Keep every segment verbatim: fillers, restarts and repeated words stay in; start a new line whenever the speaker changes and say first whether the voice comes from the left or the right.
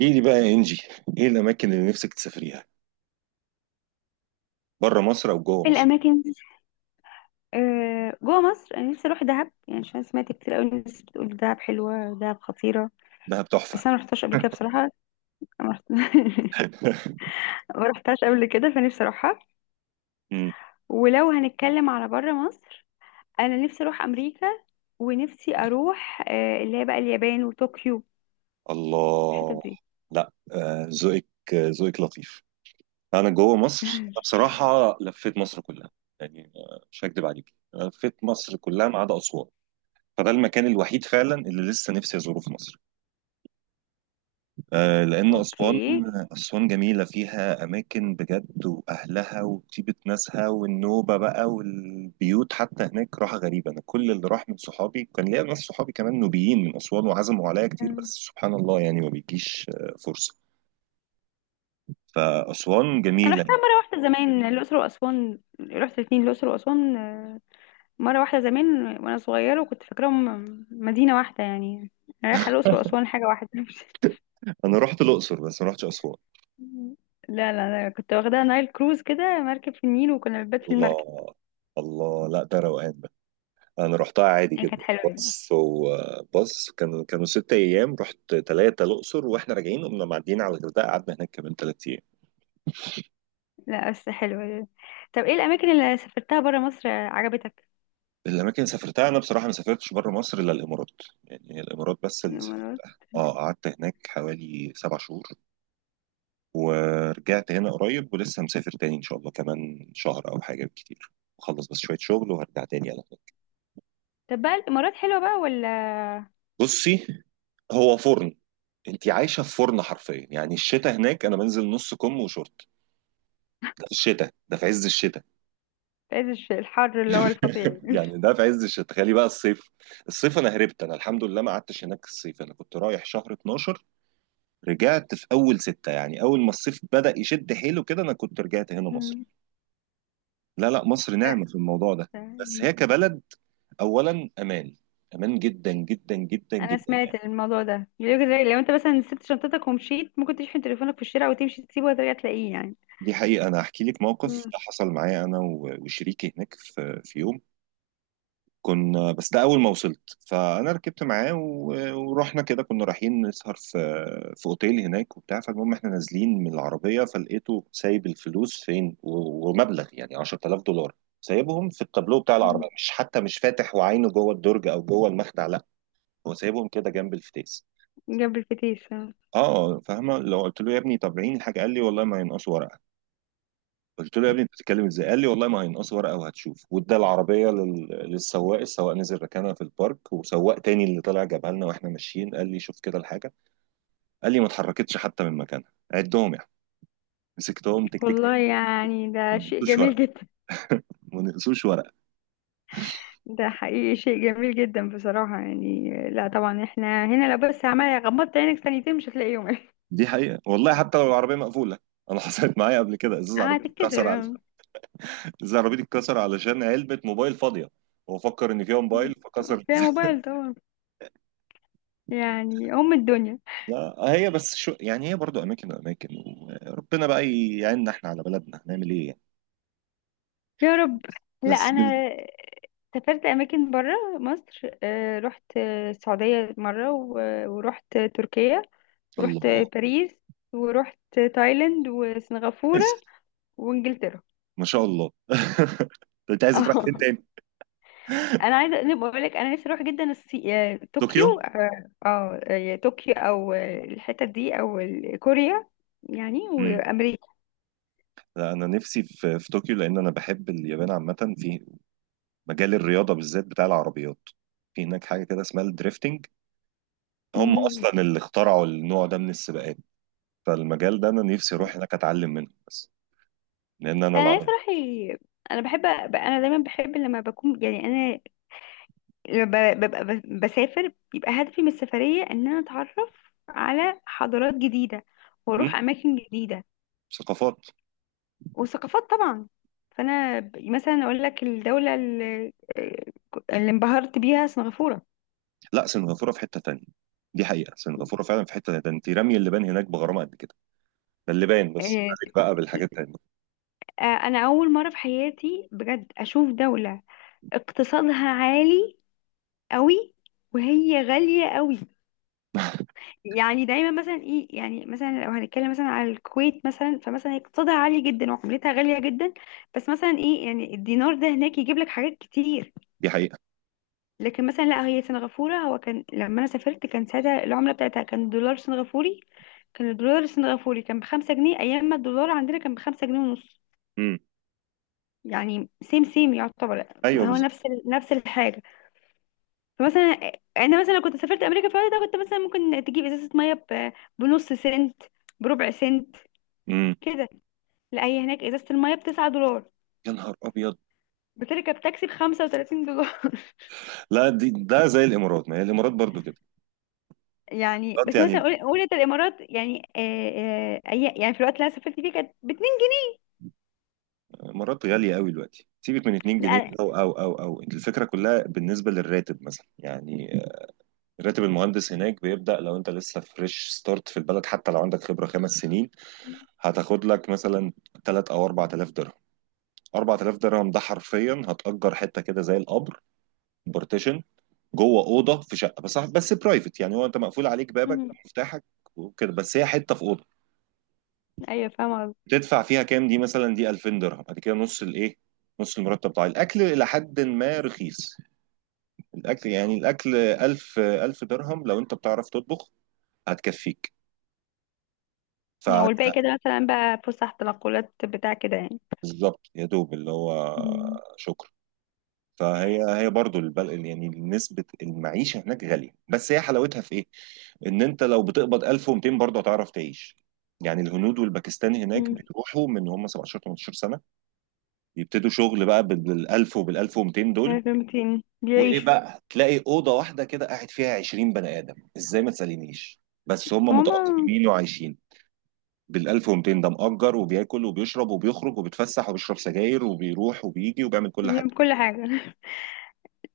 right: ايه دي بقى يا انجي؟ ايه الاماكن اللي نفسك تسافريها، بره مصر او جوه مصر؟
left: الاماكن. آه، جوه مصر انا نفسي اروح دهب يعني عشان سمعت كتير قوي الناس بتقول دهب حلوه، دهب خطيره.
right: دهب تحفه.
left: بس انا ما رحتهاش قبل كده بصراحه. ما رحت- ما رحتهاش قبل كده، فنفسي اروحها.
right: مم.
left: ولو هنتكلم على بره مصر، انا نفسي اروح امريكا، ونفسي اروح آه، اللي هي بقى اليابان وطوكيو، الحتت
right: الله.
left: دي.
right: لا، آه، ذوقك. آه، ذوقك لطيف. انا جوه مصر، انا بصراحه لفيت مصر كلها. يعني آه، مش هكدب عليك، لفيت مصر كلها ما عدا اسوان. فده المكان الوحيد فعلا اللي لسه نفسي ازوره في مصر، آه، لأن
left: اوكي.
right: أسوان. أسوان جميلة، فيها أماكن بجد وأهلها وطيبة ناسها، والنوبة بقى والبيوت، حتى هناك راحة غريبة. أنا كل اللي راح من صحابي، كان ليا ناس صحابي كمان نوبيين من أسوان، وعزموا عليا كتير، بس سبحان الله يعني ما بيجيش آه، فرصة. فأسوان
left: انا
right: جميلة.
left: رحتها مره واحده زمان، الاقصر واسوان، رحت الاثنين، الاقصر واسوان مرة واحدة زمان وأنا صغيرة، وكنت فاكراهم مدينة واحدة يعني. رايحة الأقصر وأسوان حاجة واحدة.
right: أنا رحت الأقصر بس ما رحتش أسوان.
left: لا لا لا، كنت واخداها نايل كروز كده، مركب في النيل وكنا بنبات في المركب.
right: الله. الله، لا ده روقان. انا رحتها عادي
left: يعني كانت
right: جدا.
left: حلوة.
right: بص وبص، كانوا كانوا ست ايام. رحت ثلاثه الاقصر، واحنا راجعين قمنا معديين على الغردقه، قعدنا هناك كمان ثلاث ايام.
left: لا بس حلوة. طب ايه الأماكن اللي سافرتها برا مصر عجبتك؟
right: الاماكن اللي سافرتها، انا بصراحه ما سافرتش بره مصر الا الامارات. يعني هي الامارات بس اللي
left: الإمارات.
right: سافرتها. اه، قعدت هناك حوالي سبع شهور ورجعت هنا قريب، ولسه مسافر تاني ان شاء الله كمان شهر او حاجه بالكتير. اخلص بس شويه شغل وهرجع تاني على هناك.
left: طب بقى الإمارات حلوة بقى ولا؟
right: بصي، هو فرن. انت عايشه في فرن حرفيا. يعني الشتاء هناك انا بنزل نص كم وشورت. ده في الشتاء، ده في عز الشتاء.
left: في عز الش- الحر اللي هو الفظيع.
right: يعني ده في عز الشتاء، تخيلي بقى الصيف. الصيف انا هربت. انا الحمد لله ما قعدتش هناك الصيف، انا كنت رايح شهر اتناشر، رجعت في اول ستة. يعني اول ما الصيف بدأ يشد حيله كده انا كنت رجعت هنا مصر.
left: مم.
right: لا لا، مصر نعمة في الموضوع ده. بس هي كبلد، اولا امان. امان جدا جدا جدا
left: أنا
right: جدا
left: سمعت
right: يعني.
left: الموضوع ده بيقولك زي لو أنت مثلا سبت شنطتك ومشيت، ممكن تشحن تليفونك في الشارع وتمشي تسيبه وترجع تلاقيه يعني.
right: دي حقيقة، انا هحكي لك موقف حصل معايا انا و- وشريكي هناك في في يوم. كنا بس، ده اول ما وصلت، فانا ركبت معاه و- ورحنا كده، كنا رايحين نسهر في في اوتيل هناك وبتاع. فالمهم احنا نازلين من العربيه، فلقيته سايب الفلوس فين، و- ومبلغ يعني عشرتلاف دولار سايبهم في التابلو بتاع
left: مم.
right: العربيه، مش حتى مش فاتح وعينه جوه الدرج او جوه المخدع، لا. هو سايبهم كده جنب الفتيس.
left: جنب الفتيس آه.
right: اه، فاهمه؟ لو قلت له يا ابني طب عين الحاجه، قال لي والله ما ينقصوا ورقه. قلت له يا ابني انت بتتكلم ازاي؟ قال لي والله ما هينقصوا ورقه وهتشوف. وادى العربيه لل... للسواق، السواق نزل ركنها في البارك، وسواق تاني اللي طلع جابها لنا. واحنا ماشيين قال لي شوف كده الحاجه. قال لي ما اتحركتش حتى من مكانها، عدهم يعني. مسكتهم، تك تك
left: والله
right: تك،
left: يعني
right: ما
left: ده شيء
right: نقصوش
left: جميل
right: ورقه.
left: جدا.
right: ما نقصوش ورقه.
left: ده حقيقي شيء جميل جدا بصراحة، يعني لا طبعا احنا هنا لو بس عمال غمضت عينك ثانيتين مش هتلاقيهم.
right: دي حقيقه والله، حتى لو العربيه مقفوله. انا حصلت معايا قبل كده، ازاز عربيتي
left: هتتكسر
right: اتكسر على،
left: آه.
right: ازاز عربيتي اتكسر علشان علبه موبايل فاضيه. هو فكر ان فيها موبايل فكسر.
left: فيها موبايل طبعا. يعني أم الدنيا.
right: لا هي بس شو يعني، هي برضو اماكن واماكن، وربنا بقى يعيننا احنا على بلدنا، هنعمل ايه يعني.
left: يا رب. لا،
right: بس
left: أنا
right: ب-
left: سافرت أماكن برا مصر، آه، رحت آه، السعودية مرة و- ورحت تركيا، ورحت
right: الله.
left: باريس، ورحت تايلاند وسنغافورة
right: كويس.
left: وإنجلترا.
right: ما شاء الله. طب انت عايز تروح فين
left: اه.
right: تاني؟
left: انا عايزه، أنا بقول لك انا نفسي اروح جدا الصي... آه،
right: طوكيو.
left: طوكيو اه. آه، آه، طوكيو او آه، الحتت دي او ال- كوريا. يعني
right: امم.
left: وامريكا.
right: لا انا نفسي في في طوكيو، لان انا بحب اليابان عامه، في مجال الرياضه بالذات بتاع العربيات. في هناك حاجه كده اسمها الدريفتنج. هم
left: مم.
right: اصلا اللي اخترعوا النوع ده من السباقات. فالمجال ده انا نفسي اروح هناك اتعلم منه بس. لان انا
left: انا نفسي
right: العربي.
left: اروح ي- انا بحب، ب- انا دايما بحب لما بكون يعني انا لما ب- ببقى ب- بسافر بيبقى هدفي من السفريه ان انا اتعرف على حضارات جديده واروح اماكن جديده،
right: ثقافات.
left: وثقافات طبعا. فانا ب- مثلا اقول لك الدوله اللي آه، اللي انبهرت بيها سنغافوره.
right: لا سنغافوره في حته تانية. دي حقيقه، سنغافوره فعلا في حته تانية، ده انت رمي اللبان هناك بغرامه قد كده. ده اللبان بس،
left: آه،
right: عليك بقى بالحاجات التانية.
left: آه، انا اول مره في حياتي بجد اشوف دوله اقتصادها عالي قوي، وهي غاليه قوي. يعني دايما مثلا ايه، يعني مثلا لو هنتكلم مثلا على الكويت مثلا، فمثلا اقتصادها عالي جدا وعملتها غاليه جدا. بس مثلا ايه، يعني الدينار ده هناك يجيب لك حاجات كتير.
right: دي حقيقه.
left: لكن مثلا لا هي سنغافوره، هو كان لما انا سافرت كان ساعتها العمله بتاعتها كان دولار سنغافوري. كان الدولار السنغافوري كان بخمسة جنيه أيام ما الدولار عندنا كان بخمسة جنيه ونص.
right: امم.
left: يعني سيم سيم يعتبر.
right: ايوه
left: هو
right: بالظبط.
left: نفس ال- نفس الحاجة. فمثلا يعني انا مثلا لو كنت سافرت امريكا في الوقت ده كنت مثلا ممكن تجيب ازازه ميه ب- بنص سنت، بربع سنت
right: امم.
left: كده. لا هي هناك ازازه الميه ب تسعة دولار.
right: يا نهار ابيض.
left: بتركب تاكسي ب خمسة وتلاتين دولار.
right: لا دي ده زي الامارات، ما هي الامارات برضو كده.
left: يعني
right: الامارات
left: بس مثلا
right: يعني،
left: قول قول انت الامارات يعني آه، آه، أي- يعني في الوقت اللي انا سافرت فيه كانت باتنين.
right: الامارات غاليه قوي دلوقتي. سيبك من اتنين جنيه
left: لا.
right: او او او او الفكره كلها بالنسبه للراتب مثلا يعني. راتب المهندس هناك بيبدا لو انت لسه فريش ستارت في البلد، حتى لو عندك خبره خمس سنين، هتاخد لك مثلا ثلاثة او اربعة آلاف درهم. اربعة آلاف درهم ده حرفيا هتأجر حته كده زي القبر. بارتيشن جوه اوضه في شقه، بس بس برايفت، يعني هو انت مقفول عليك بابك
left: مم.
right: مفتاحك وكده، بس هي حته في اوضه.
left: ايوه فاهمه قصدي.
right: تدفع فيها كام دي مثلا؟ دي الفين درهم. بعد كده نص الايه، نص المرتب بتاع الاكل، الى حد ما رخيص الاكل. يعني الاكل 1000 1000 درهم لو انت بتعرف تطبخ هتكفيك. ف
left: والباقي كده مثلا بقى فسح، تنقلات، بتاع كده يعني.
right: بالظبط يا دوب اللي هو.
left: مم.
right: شكرا. فهي هي برضو البل... يعني نسبة المعيشة هناك غالية، بس هي حلاوتها في ايه؟ ان انت لو بتقبض الف ومتين برضه هتعرف تعيش. يعني الهنود والباكستاني هناك
left: مم.
right: بيروحوا من هم سبعتاشر تمنتاشر سنة، يبتدوا شغل بقى بال الف وبال الف ومتين دول.
left: لازم تين-
right: وايه
left: بيعيشوا.
right: بقى، تلاقي أوضة واحدة كده قاعد فيها عشرين بني آدم ازاي ما تسألينيش، بس هم
left: هما.
right: متأقلمين وعايشين. بال الف ومتين ده مأجر وبياكل وبيشرب وبيخرج وبيتفسح وبيشرب سجاير وبيروح وبيجي وبيعمل كل حاجة.
left: ليهم كل حاجه.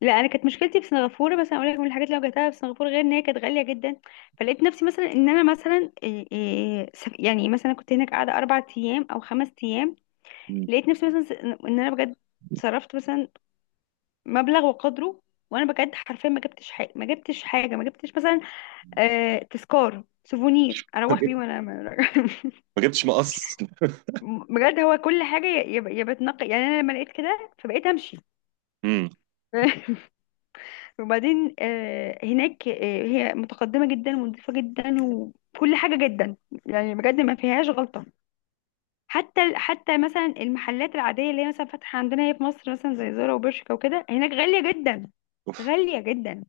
left: لا، انا كانت مشكلتي في سنغافوره، بس انا اقول لك من الحاجات اللي واجهتها في سنغافوره غير ان هي كانت غاليه جدا، فلقيت نفسي مثلا ان انا مثلا إيه إيه سف- يعني مثلا كنت هناك قاعده اربع ايام او خمس ايام.
right: مم.
left: لقيت نفسي مثلا س- ان انا بجد صرفت مثلا مبلغ وقدره. وانا بجد حرفيا ما جبتش حاجه، ما جبتش حاجه، ما جبتش مثلا آه تذكار سوفونير
right: ما
left: اروح بيه،
right: جبت-
left: وانا أنا راجعة.
right: ما جبتش مقص.
left: بجد هو كل حاجه يا يا يا بتنقي يعني انا لما لقيت كده فبقيت امشي.
right: امم.
left: وبعدين آه، هناك آه، هي متقدمة جدا ونظيفة جدا وكل حاجة جدا. يعني بجد ما فيهاش غلطة. حتى حتى مثلا المحلات العادية اللي هي مثلا فاتحة عندنا هي في مصر مثلا زي زارا وبرشكا وكده، هناك غالية جدا.
right: اوف.
left: غالية جدا،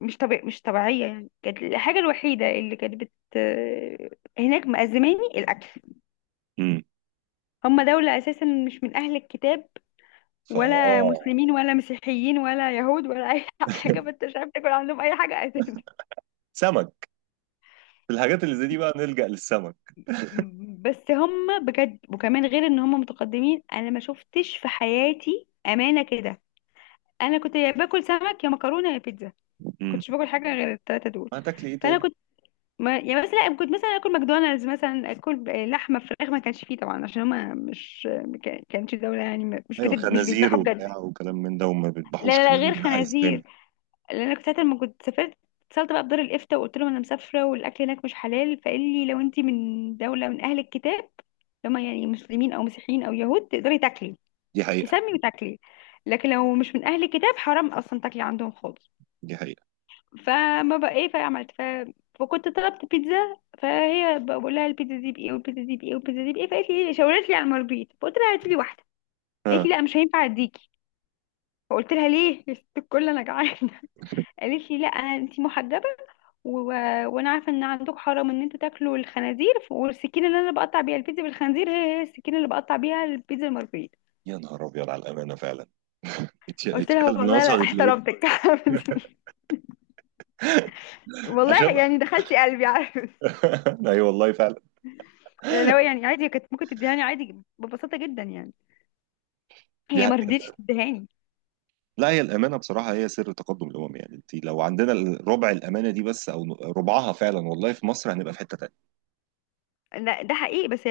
left: مش طبيع مش طبيعية يعني. كانت الحاجة الوحيدة اللي كانت بت آه، هناك مأزماني الأكل.
right: امم.
left: هم دولة أساسا مش من أهل الكتاب، ولا
right: فاه.
left: مسلمين ولا مسيحيين ولا يهود ولا أي حاجة، فأنت مش عارف تاكل عندهم أي حاجة أساسا.
right: سمك، في الحاجات اللي زي دي بقى نلجأ للسمك.
left: بس هم بجد وكمان غير ان هم متقدمين، انا ما شفتش في حياتي امانه كده. انا كنت يا باكل سمك يا مكرونه يا بيتزا، ما
right: امم.
left: كنتش باكل حاجه غير الثلاثه دول.
right: هتاكل ايه
left: فانا
right: تاني؟
left: كنت، ما يعني مثلا كنت مثلا اكل ماكدونالدز مثلا، اكل لحمه فراخ ما كانش فيه طبعا عشان هم مش، ما كانش دوله يعني مش
right: ايوه،
left: بتد... مش
right: خنازير
left: بيذبحوا بجد.
right: وبتاع وكلام من ده، وما
left: لا
right: بيذبحوش،
left: لا لا،
right: كلام
left: غير
right: ده حق اسلامي.
left: خنازير. لان انا كنت ساعه لما كنت سافرت اتصلت بقى بدار الافتاء وقلت لهم انا مسافره والاكل هناك مش حلال، فقال لي لو انت من دوله من اهل الكتاب، لما يعني مسلمين او مسيحيين او يهود، تقدري تاكلي،
right: دي حقيقة.
left: تسمي وتاكلي. لكن لو مش من اهل الكتاب حرام اصلا تاكلي عندهم خالص.
right: دي حقيقة.
left: فما بقى ايه، فعملت ف... فكنت طلبت بيتزا، فهي بقى بقول لها البيتزا دي بايه والبيتزا دي بايه والبيتزا دي بايه، فقالت لي ايه شاورت لي على المربيت، فقلت لها هاتي لي واحده. قالت
right: ها.
left: لي لا مش هينفع اديكي. فقلت لها ليه؟ يا ست الكل انا جعانه. قالت لي لا انا انتي محجبه و... وانا عارفه ان عندك حرام ان انتوا تاكلوا الخنازير، والسكينه اللي انا بقطع بيها البيتزا بالخنزير هي هي السكينه اللي بقطع بيها البيتزا المارجريتا.
right: يا نهار ابيض على الامانة فعلا. اتش-
left: قلت لها
right: اتشغل من
left: والله لا
right: وصلت ليه.
left: احترمتك. والله
right: عشان.
left: يعني دخلتي قلبي عارف.
right: اي والله فعلا.
left: يعني لو يعني عادي كانت ممكن تديهاني عادي ببساطه جدا يعني،
right: دي
left: هي ما
right: حقيقة.
left: رضيتش تديهاني.
right: لا هي الامانه بصراحه هي سر تقدم الامم. يعني انت لو عندنا ربع الامانه دي بس، او ربعها فعلا والله، في مصر هنبقى في حته تانيه.
left: لا ده حقيقي. بس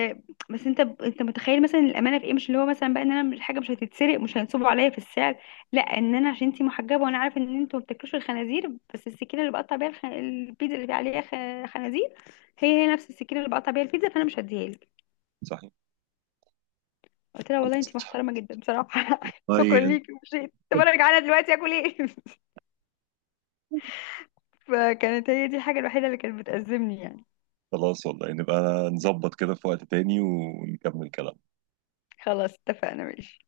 left: بس انت انت متخيل مثلا الامانه في ايه؟ مش اللي هو مثلا بقى ان انا مش حاجه مش هتتسرق، مش هينصبوا عليا في السعر. لا، ان انا عشان انتي محجبه وانا عارف ان انتوا ما بتاكلوش الخنازير، بس السكينه اللي بقطع بيها الخ... البيتزا اللي عليها خ... خنازير، هي هي نفس السكينه اللي بقطع بيها البيتزا، فانا مش هديها لك.
right: صحيح.
left: قلت لها والله
right: خلاص.
left: انتي محترمه جدا بصراحه. شكرا
right: طيب.
left: ليكي ومشيت. طب انا جعانه دلوقتي اكل ايه؟ فكانت هي دي الحاجه الوحيده اللي كانت بتأزمني يعني.
right: خلاص والله نبقى نظبط كده في وقت تاني ونكمل كلام.
left: خلاص اتفقنا ماشي